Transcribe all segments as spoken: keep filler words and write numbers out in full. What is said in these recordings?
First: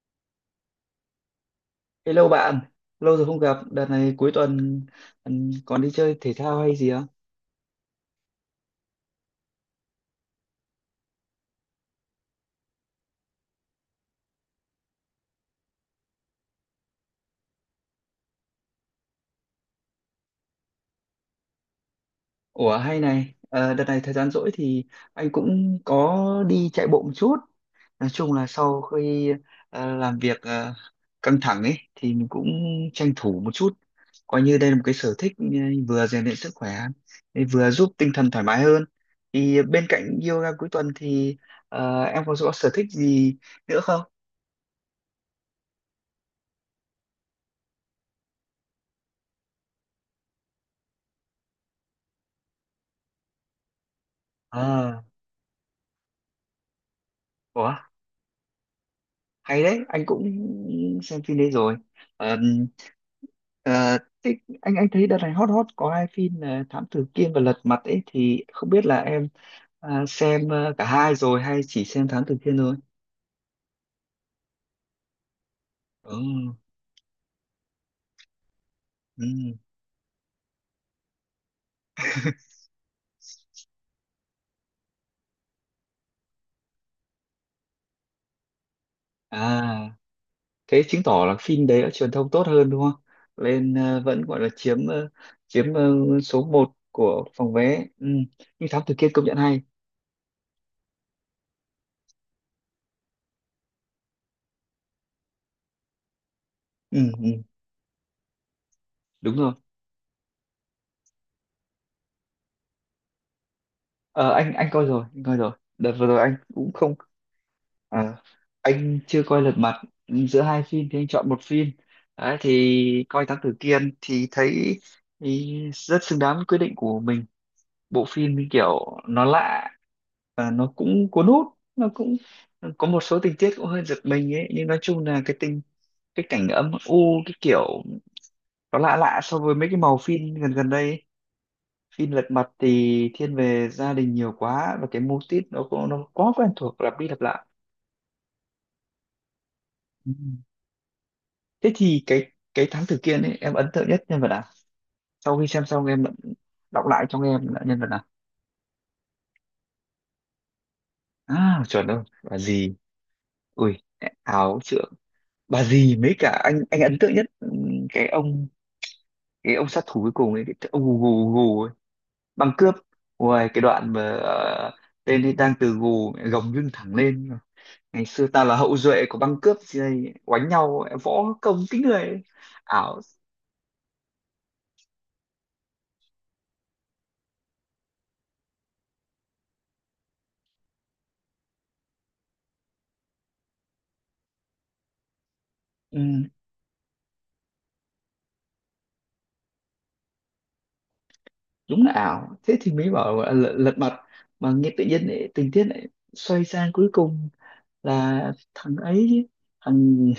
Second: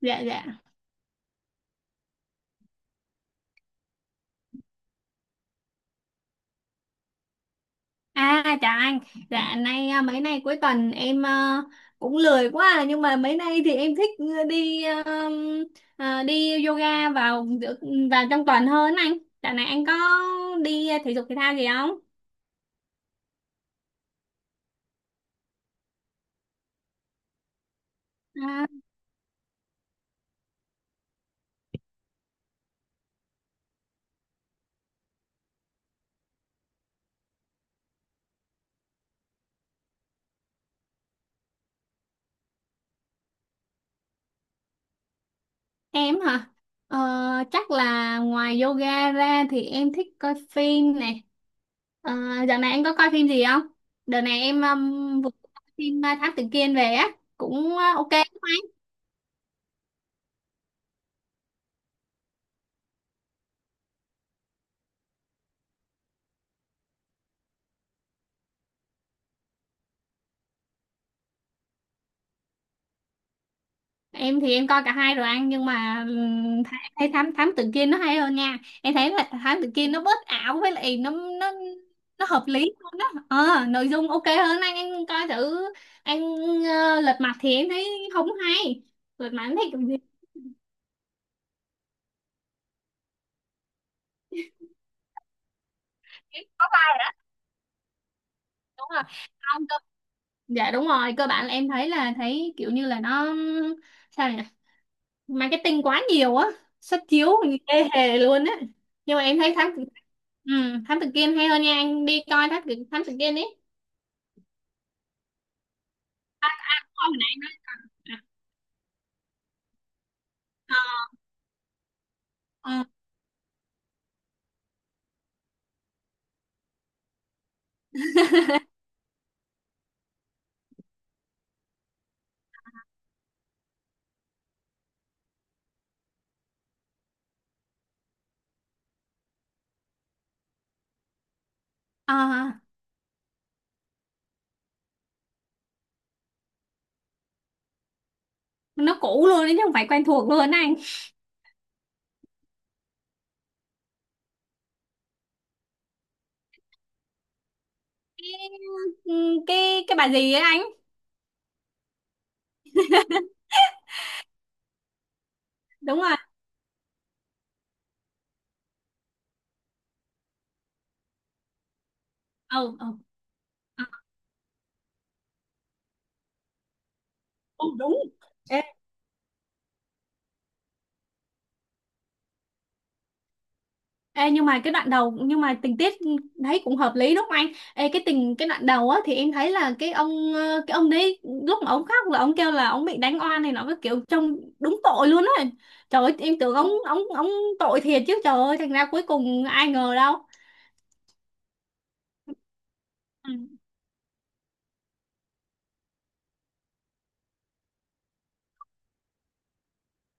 Dạ, dạ. Hello bạn, lâu rồi không gặp, đợt này cuối tuần ừm, còn đi chơi thể thao hay gì không? À, chào anh. Dạ, nay à, mấy nay cuối tuần em à, cũng lười quá à, nhưng mà mấy nay thì em thích à, đi à, à, đi yoga vào giữa vào trong tuần hơn anh. Dạo này anh có đi à, thể dục thể thao gì không? Ủa hay này, ờ, đợt này thời gian rỗi thì anh cũng có đi chạy bộ một chút. Nói chung là À, sau khi ờ, làm việc ờ, căng thẳng ấy thì mình cũng tranh thủ một chút. Coi như đây là một cái sở thích, ừ, vừa rèn luyện sức khỏe, vừa giúp tinh thần thoải mái hơn. Thì bên cạnh yoga cuối tuần thì ờ, em có có sở thích gì nữa không? em hả? Ờ, chắc là ngoài yoga ra thì em thích coi phim này. Ờ, dạo này anh có coi phim gì không? Đợt này em À, um, vừa coi phim à, Thám Tử Kiên về á, ủa? cũng à, ok. Hay đấy, anh cũng xem phim đấy rồi. Ờm, ờ, Thế anh anh thấy đợt này hot hot có hai phim là Thám Tử Kiên và Lật Mặt ấy, thì không biết là em à, xem ờ, cả hai rồi hay chỉ xem Thám Tử Kiên thôi? Em thì em coi cả hai rồi anh, nhưng mà Ừ. ừm, th- em thấy thám thám tử Kiên nó hay hơn nha. Em thấy là Ừ. thám tử Kiên nó bớt ảo, với lại nó nó nó hợp lý hơn đó. Ờ, nội dung ok hơn, anh anh coi thử anh. Ờ, Lật Mặt thì em thấy không hay. Lật Mặt em thấy kiểu À, gì. thế chứng tỏ là phim đấy đã truyền thông tốt hơn đúng không, lên ờ, vẫn gọi là chiếm ờ, chiếm ờ, Em số có một ba, của phòng vé. Ừ, nhưng Thám đúng Tử rồi, Kiên công nhận hay. không cơ. Dạ đúng rồi, cơ bản là em thấy là thấy kiểu như là nó, sao nhỉ, marketing quá nhiều á. Xuất Ừ, chiếu ừ. thì ê hề luôn á. Nhưng mà Đúng em rồi. thấy thám tử ừ, thám tử Kiên hay hơn nha, anh đi coi thám tử thám tử Kiên ấy. Ờ, anh anh coi rồi anh coi rồi, đợt vừa rồi anh cũng không. Coi hồi nãy anh nói Ờ, anh chưa coi Lật Mặt. Giữa hai phim à. thì anh chọn một phim đấy, Ờ. thì coi Thám Tử Kiên thì thấy thì rất xứng đáng với quyết định của mình. Bộ phim như kiểu nó lạ và nó cũng cuốn hút, nó cũng ờ, có một số tình tiết cũng hơi giật mình ấy, nhưng nói chung là cái tình cái cảnh âm u cái kiểu nó lạ lạ so với mấy cái màu phim gần gần đây ấy. Phim Ờ. Lật Mặt Ờ. thì thiên về gia đình nhiều quá, và cái mô típ nó cũng nó quá quen thuộc, lặp đi lặp lại. Nó cũ luôn đấy chứ không phải quen thuộc luôn á anh. Thế thì cái cái thám tử Kiên ấy, em ấn tượng nhất nhân vật nào, sau khi xem xong em đọc lại cho em là nhân vật nào? Ừ, cái cái bà gì ấy anh. À chuẩn rồi, bà dì, ui áo trượng, bà dì Đúng mấy rồi. cả, anh anh ấn tượng nhất ừm, cái ông, cái ông sát thủ cuối cùng ấy, cái ông gù gù gù ấy, băng cướp, Ừ, ừ. ngoài cái Ờ. đoạn mà ờ, tên ấy đang từ gù gồng lưng thẳng lên, Ừ, đúng. ngày xưa ta là hậu duệ của băng cướp gì đây, oánh nhau võ công kính người ấy. Ảo. Ê, nhưng mà cái đoạn đầu, nhưng mà tình tiết thấy cũng hợp lý đúng không anh? Ê, cái tình cái đoạn đầu á thì em thấy là cái ông ờ, cái ông đấy, lúc mà ông khóc là ông kêu là ông bị đánh oan này, nó cái kiểu trông đúng tội luôn á. Trời ơi Ừ, em tưởng ông ông ông tội thiệt chứ, trời ơi thành ra cuối cùng ai ngờ đâu. đúng là ảo, thế thì mới bảo là lật, Ừ. lật mặt, mà nghe tự nhiên lại, tình tiết lại xoay sang cuối cùng là thằng ấy chứ, thằng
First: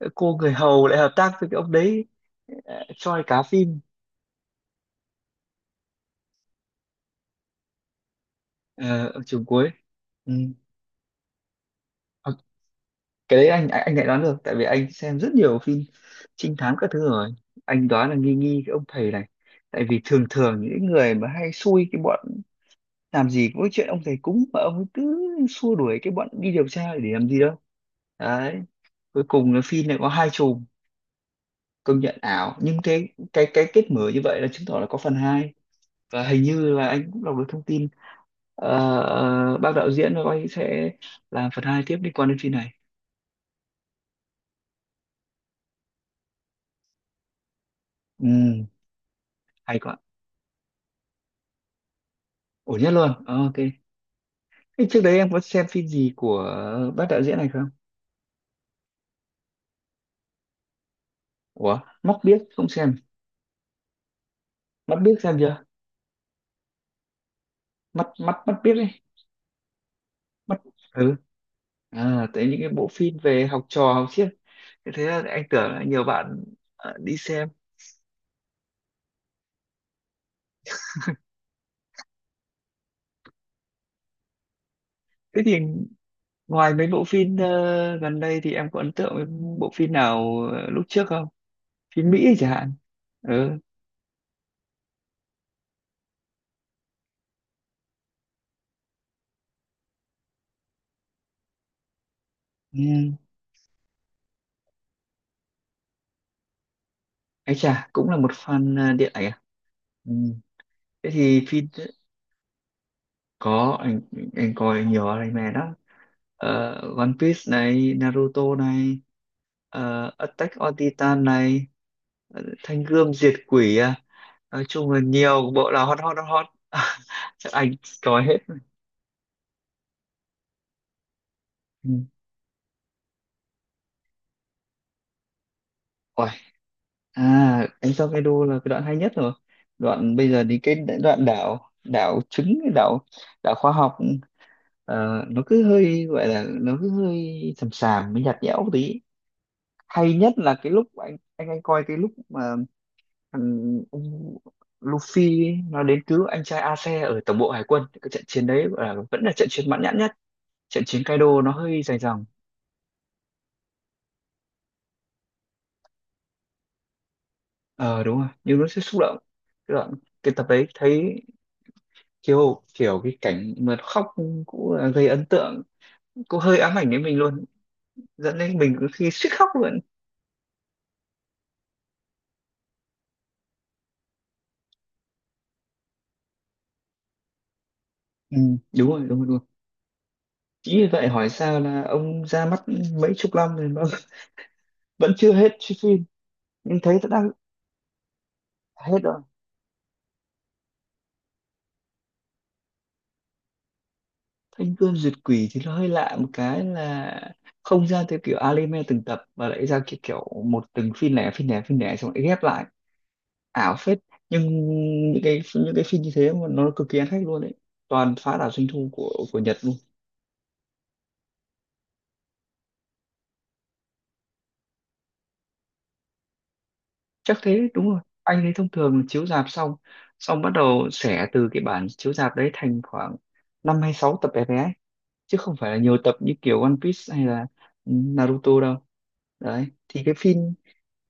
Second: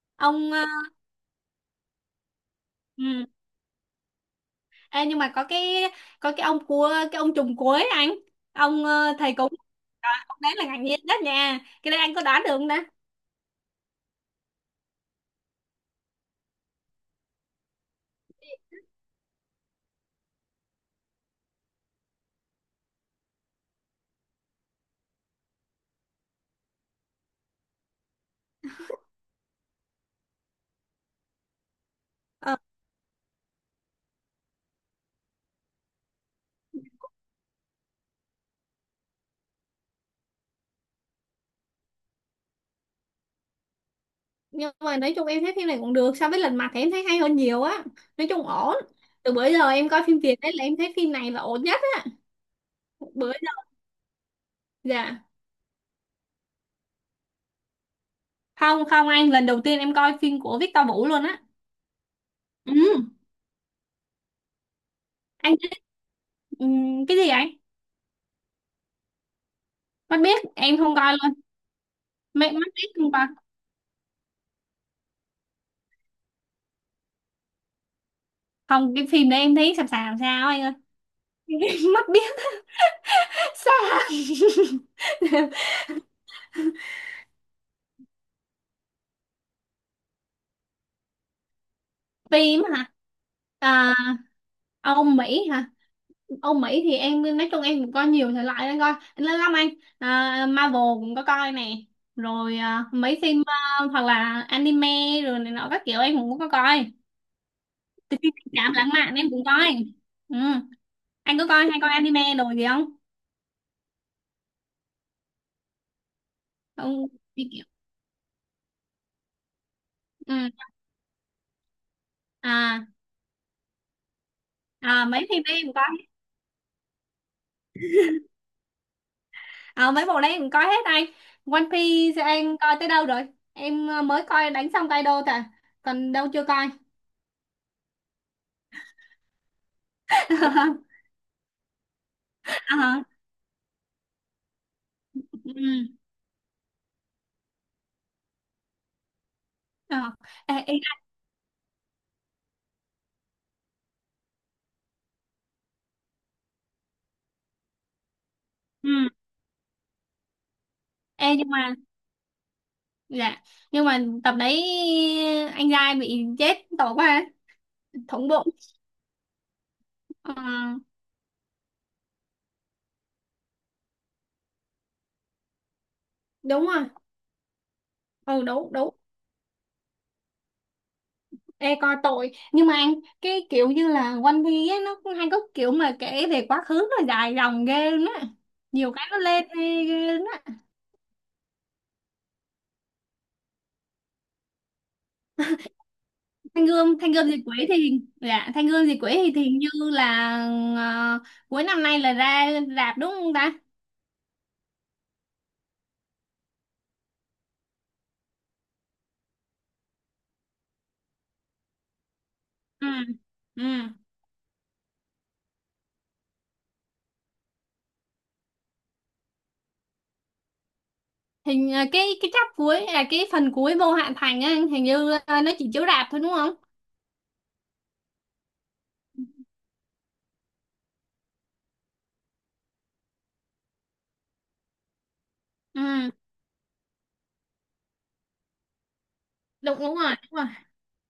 cô người Ông ờ. hầu lại hợp tác với cái ông đấy. ờ, choi Ừ. cá phim. Ê, nhưng mà có cái có cái ông cua cái ông trùm cuối anh. Ông ờ, ờ, Ở thầy trường cúng. cuối. Đó, Ừ. ông đấy là ngạc nhiên nhất nha. Cái đấy anh có Ờ, đoán được không ta? cái đấy anh anh, anh lại đoán được, tại vì anh xem rất nhiều phim trinh thám các thứ rồi. Anh đoán là nghi nghi cái ông thầy này, tại vì thường thường những người mà hay xui cái bọn, làm gì có cái chuyện ông thầy cúng mà ông ấy cứ xua đuổi cái bọn đi điều tra để làm gì đâu. Đấy, cuối cùng là phim này có hai chùm, công nhận ảo, Ờ. nhưng cái cái cái kết mở như vậy là chứng tỏ là có phần hai. Và hình như là anh cũng đọc được thông tin, uh, bác đạo diễn của anh sẽ làm phần hai tiếp liên quan đến phim này. Nhưng mà nói chung em thấy phim này cũng được, so với Lật Mặt thì em thấy hay hơn nhiều á, nói chung Ừ, ổn. Từ bữa giờ hay em quá, coi phim Việt đấy, là em thấy phim này là ổn nhất á ổn nhất luôn. bữa Ờ, ok. giờ. Thế trước đấy Dạ, em có xem phim gì của bác đạo diễn này không? không, không anh, lần đầu tiên em coi phim của Victor Vũ luôn á. Ủa, mắt biếc không xem? Ừ, Mắt biếc xem anh chưa? biết. Ừ, cái gì anh? Mắt mắt mắt biếc ấy. Mắt biết Mắt. em không coi Ừ. luôn. À tới mắt những cái mắt bộ biết không phim coi. về học trò học siếc, thế thế là anh tưởng là nhiều bạn ờ, đi xem. Không, cái phim đấy em thấy sàm sàm sao anh ơi. Mắt biết Thế sao. thì ngoài mấy bộ phim ờ, gần đây thì em có ấn tượng với bộ phim nào ờ, lúc trước không? Phim Mỹ chẳng Phim hạn. hả? Ừ. À, ông Mỹ hả? Âu Mỹ thì em, nói chung em cũng coi nhiều thể loại, em coi lớn lắm anh. À, Marvel cũng có coi nè, rồi à, Ừ. mấy phim à, hoặc là anime, rồi này nọ các kiểu em cũng có coi. Ấy chà, cũng là một Cảm fan lãng ờ, điện mạn ảnh em à? cũng coi. Ừ. Ừ. Thế Anh thì có coi, phim, hay coi anime đồ gì không? có anh anh coi nhiều anime đó. Ờ, Không, One Piece đi kiểu. này, Naruto này, ờ, Ừ. Attack on Titan này, Thanh À. Gươm Diệt Quỷ à. Nói chung là À, mấy phim nhiều đấy em bộ cũng là hot coi. hot hot hot. Chắc anh coi hết. À, mấy bộ đấy em cũng coi hết anh. One Ừ. Piece em coi tới đâu rồi? Em à, mới coi đánh xong Kaido thôi à, còn Ôi, đâu chưa coi. à anh Sao đô là cái đoạn hay nhất rồi, đoạn bây giờ đi cái đoạn đảo đảo trứng, cái đảo, À. đảo khoa học, ờ, nó cứ Ừ. hơi gọi là nó cứ hơi sầm sàm mới nhạt nhẽo một tí. Ờ. Ờ. Hay nhất là Ờ. Ờ. Ê, cái ê, lúc anh anh anh coi cái lúc mà thằng ông Luffy ấy, nó đến cứu anh trai Ace ở tổng bộ hải quân, cái trận chiến đấy gọi là ừ. vẫn là trận chiến mãn nhãn nhất. Trận chiến Ê Kaido nhưng nó mà, hơi dài dòng. dạ, nhưng mà tập đấy anh giai bị chết tội quá, Ờ đúng rồi, thủng bụng. nhưng nó sẽ xúc động, cái đoạn Ờ, cái tập đấy thấy kiểu kiểu cái cảnh mà khóc cũng là gây ấn tượng, cũng hơi đúng ám rồi. ảnh đến mình luôn, dẫn Ừ, đến đúng, mình có đúng. khi suýt khóc luôn. Ê coi tội nhưng mà anh, cái kiểu như là One Piece ấy, nó cũng hay có kiểu mà kể về quá khứ, nó dài dòng ghê luôn á. ừ, đúng Nhiều rồi cái đúng nó rồi đúng rồi lên ghê ghê luôn á. Chính vì vậy hỏi sao là ông ra mắt mấy chục năm rồi mà vẫn chưa hết chiếc phim. Thanh Nhưng Gươm thấy đã Thanh Gươm đang Diệt Quỷ thì dạ, Thanh Gươm hết Diệt Quỷ rồi. thì thì hình như là ờ, cuối năm nay là ra rạp đúng không ta? Thanh Gươm Duyệt Quỷ thì nó hơi lạ một cái là không ra theo kiểu anime từng tập, mà lại ra kiểu kiểu một từng phim lẻ phim lẻ phim lẻ xong lại ghép lại. Ừ. Ừ. Ảo phết. Nhưng những cái những cái phim như thế mà nó cực kỳ ăn khách luôn đấy, toàn phá đảo doanh thu của của Nhật. Hình à, cái cái chap cuối, à cái phần cuối vô hạn thành á, hình như à, nó chỉ chiếu rạp thôi đúng không? Chắc thế, đúng rồi anh ấy, thông thường là chiếu rạp xong, xong bắt đầu xẻ từ cái bản chiếu rạp đấy thành khoảng năm hay sáu tập bé bé ấy, chứ không phải là nhiều Ừ, tập như kiểu One Piece hay là Naruto đâu. Đấy đúng, đúng thì rồi, cái đúng phim, rồi,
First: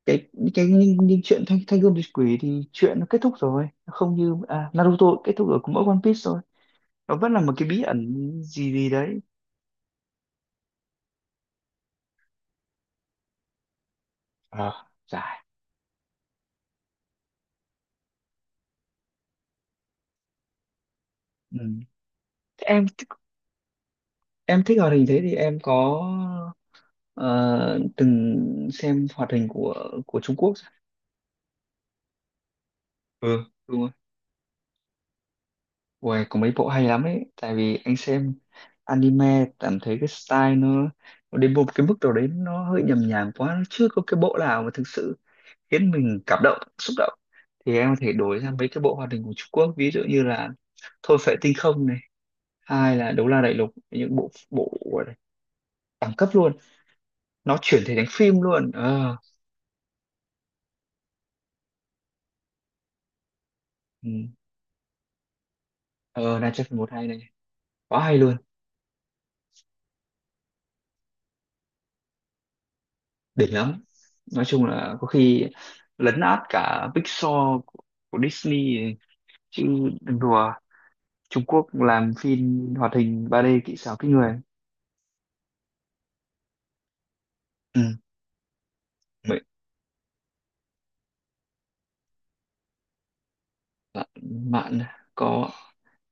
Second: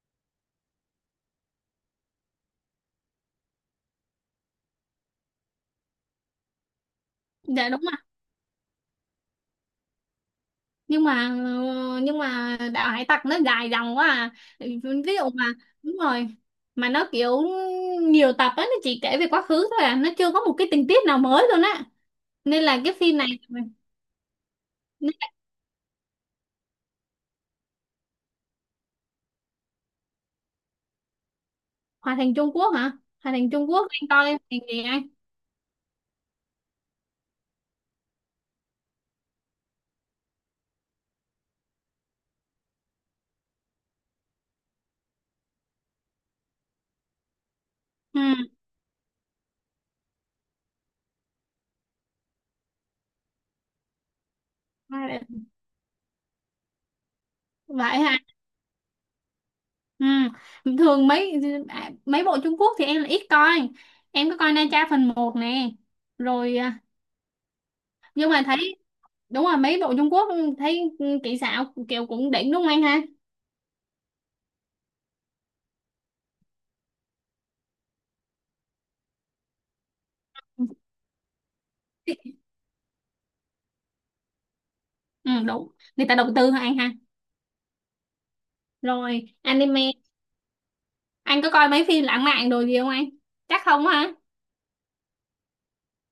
cái cái những, những chuyện thanh thanh gươm diệt quỷ thì chuyện nó kết thúc rồi. Nó không như à, Naruto kết thúc ở của mỗi One Piece rồi, nó vẫn là một cái dạ đúng bí rồi. ẩn gì gì đấy. nhưng mà ờ, nhưng mà đạo hải tặc nó dài dòng quá à. Ví Ờ dụ dài. mà. Đúng rồi. Mà nó kiểu nhiều tập á, nó chỉ kể về quá khứ thôi à, nó chưa có một cái tình tiết nào mới Ừ. luôn á. Nên Thế là em cái phim này. em thích hoạt hình, Nên thế là. thì em có ờ, từng xem hoạt hình của của Trung Quốc chưa? Hòa thành Trung Quốc hả? Hòa Ừ thành Trung đúng Quốc rồi. anh coi thành gì anh? Uầy, có mấy bộ hay lắm ấy, tại vì anh xem anime cảm thấy cái style nó, nó đến một cái mức độ đấy nó hơi nhầm nhàng quá, nó chưa có cái bộ nào mà thực sự khiến mình cảm động xúc động, thì em có thể đổi Ừ. sang mấy cái bộ hoạt hình của Trung Quốc, ví dụ như là Thôi Phệ Tinh Không này, hai là Đấu La Đại Lục, những bộ bộ đẳng cấp luôn, nó chuyển thể Vậy thành hả? phim luôn. Ờ, Ừ. Thường mấy à, mấy bộ Trung Quốc thì em là ít coi. ừ. Em có coi Na Tra phần một nè, Ờ rồi Nigel phần à, một hay này, quá hay nhưng luôn. mà thấy đúng là mấy bộ Trung Quốc thấy ừ, kỹ xảo kiểu cũng đỉnh đúng không anh ha? Đỉnh lắm, nói chung là có khi lấn át cả Pixar của, của Disney ấy. Chứ đừng đùa, Trung Quốc làm phim hoạt hình ba d kỹ xảo kinh người. Ừ, đúng, người ta đầu tư hả anh ha? Ừ. Rồi Vậy anime. Anh có coi mấy phim lãng mạn đồ gì không anh? Chắc không bạn, hả? bạn có,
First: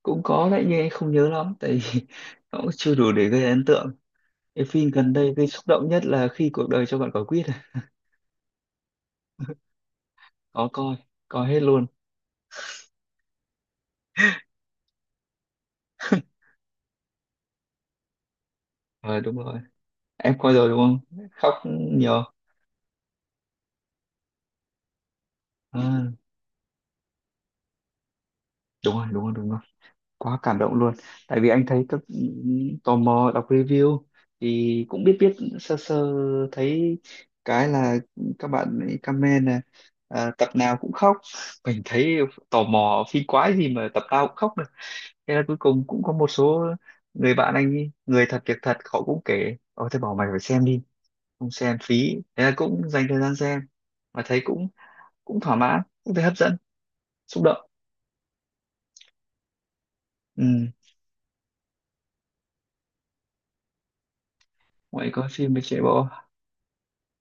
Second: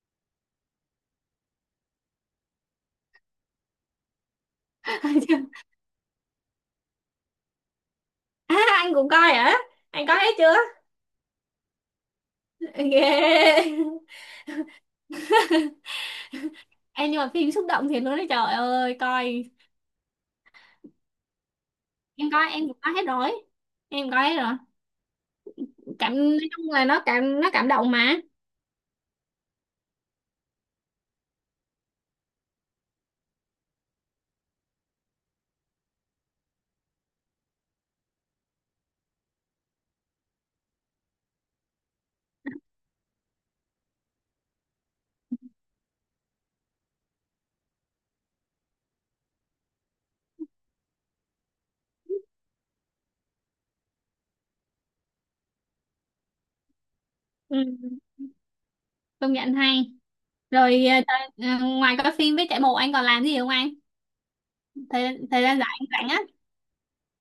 cũng có đấy nhưng em không nhớ lắm tại vì nó cũng chưa đủ để gây ấn tượng. Cái phim gần Coi đây chưa? gây xúc động nhất là khi cuộc đời cho bạn quả quýt à. À, anh cũng coi hả? Anh coi hết chưa? Có coi, coi hết luôn. Ghê. Em nhưng mà phim xúc động thì luôn đấy, trời ơi Ờ đúng coi. rồi, em coi rồi đúng không, khóc nhiều. Em coi em cũng coi hết rồi, em coi hết rồi. À, cảm Nói chung là nó cảm nó cảm động mà. đúng rồi đúng rồi đúng rồi quá cảm động luôn. Tại vì anh thấy các, ừ, tò mò đọc review thì cũng biết biết sơ sơ, thấy cái là các bạn ấy comment là à, tập nào cũng khóc, mình thấy tò mò phi quái gì mà tập nào cũng khóc được, thế là cuối cùng cũng có một số người bạn anh ấy, người thật việc thật họ cũng kể, ôi thế bảo mày phải xem đi, không xem phí, thế là cũng dành thời gian xem, mà thấy cũng cũng thỏa mãn, cũng thấy hấp dẫn, xúc Ừ. động. Công nhận hay. Ừ. Rồi ờ, thời- ờ, ngoài coi phim với chạy bộ anh còn làm gì không anh? Ngoại thời coi thời phim gian với trẻ rảnh bộ, rảnh á.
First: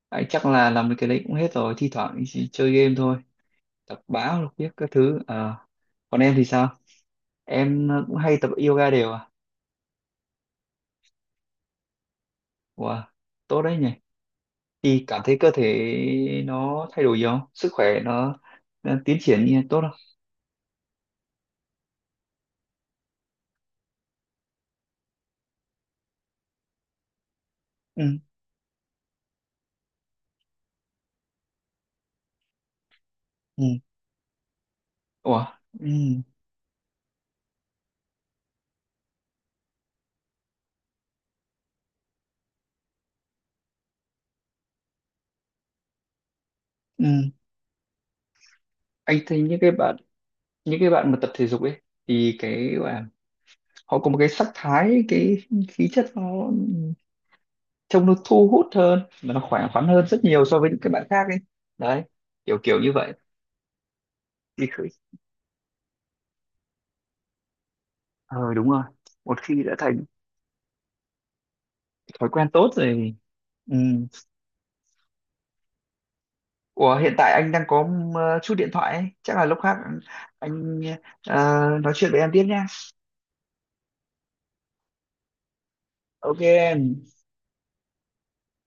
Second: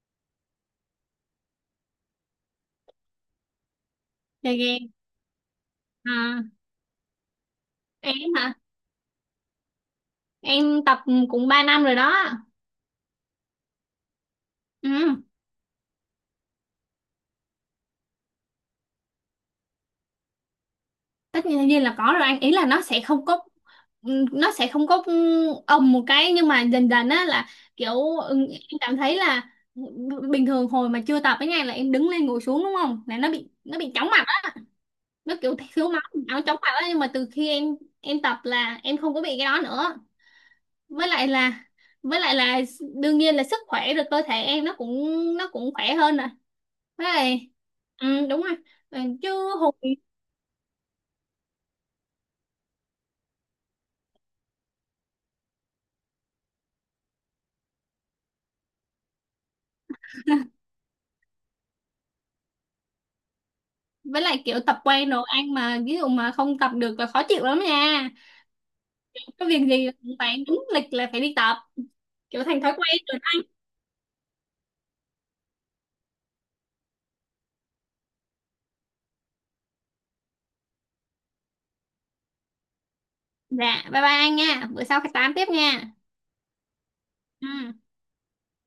ấy, chắc là làm được cái đấy cũng hết rồi, thi thoảng chỉ chơi game thôi, đọc báo đọc Chơi viết game. các thứ. Ờ, còn em À, thì sao, em em cũng hay tập hả? yoga đều à? Em tập cũng ba năm rồi đó. Wow, tốt đấy nhỉ, thì cảm Ừ. thấy cơ thể nó thay đổi gì không, sức khỏe nó, nó tiến triển như tốt không? tất nhiên nhiên là có rồi anh, ý là nó sẽ không có ừ, nó sẽ không có ừ, ầm một cái, nhưng mà dần dần á là kiểu Ừ. ừ, em cảm thấy là b- bình thường hồi mà chưa tập ấy nha, là em đứng lên ngồi xuống đúng không, là nó bị Ừ. nó bị chóng mặt. Nó Ủa. kiểu Ừ. thiếu máu, áo chóng mặt đó, nhưng mà từ khi em em tập là em không có bị cái đó nữa. Với lại là với lại là đương nhiên là sức khỏe rồi, cơ thể em nó cũng nó cũng khỏe hơn rồi. Với Ừ. lại ừ, đúng rồi. Ừ, Anh chứ thấy những cái hồi bạn, những cái bạn mà tập thể dục ấy, thì cái gọi là họ có một cái sắc thái, cái khí chất nó trông nó thu hút hơn, nó khỏe khoắn hơn rất nhiều so với những cái bạn khác ấy, đấy, kiểu kiểu như vậy. với lại kiểu thì tập khử- quen rồi ăn, mà ví dụ mà không tập được là khó chịu lắm nha. ờ đúng rồi, một Có việc khi đã gì thành cũng phải đúng lịch là phải đi tập, thói kiểu quen thành tốt thói quen rồi. rồi anh. Ừ. Ủa hiện tại anh đang có ờ, chút điện thoại ấy. Chắc là lúc khác anh ờ, nói chuyện với em tiếp nha. Dạ bye bye anh nha, bữa sau phải tám tiếp nha. Ok em. Ừ.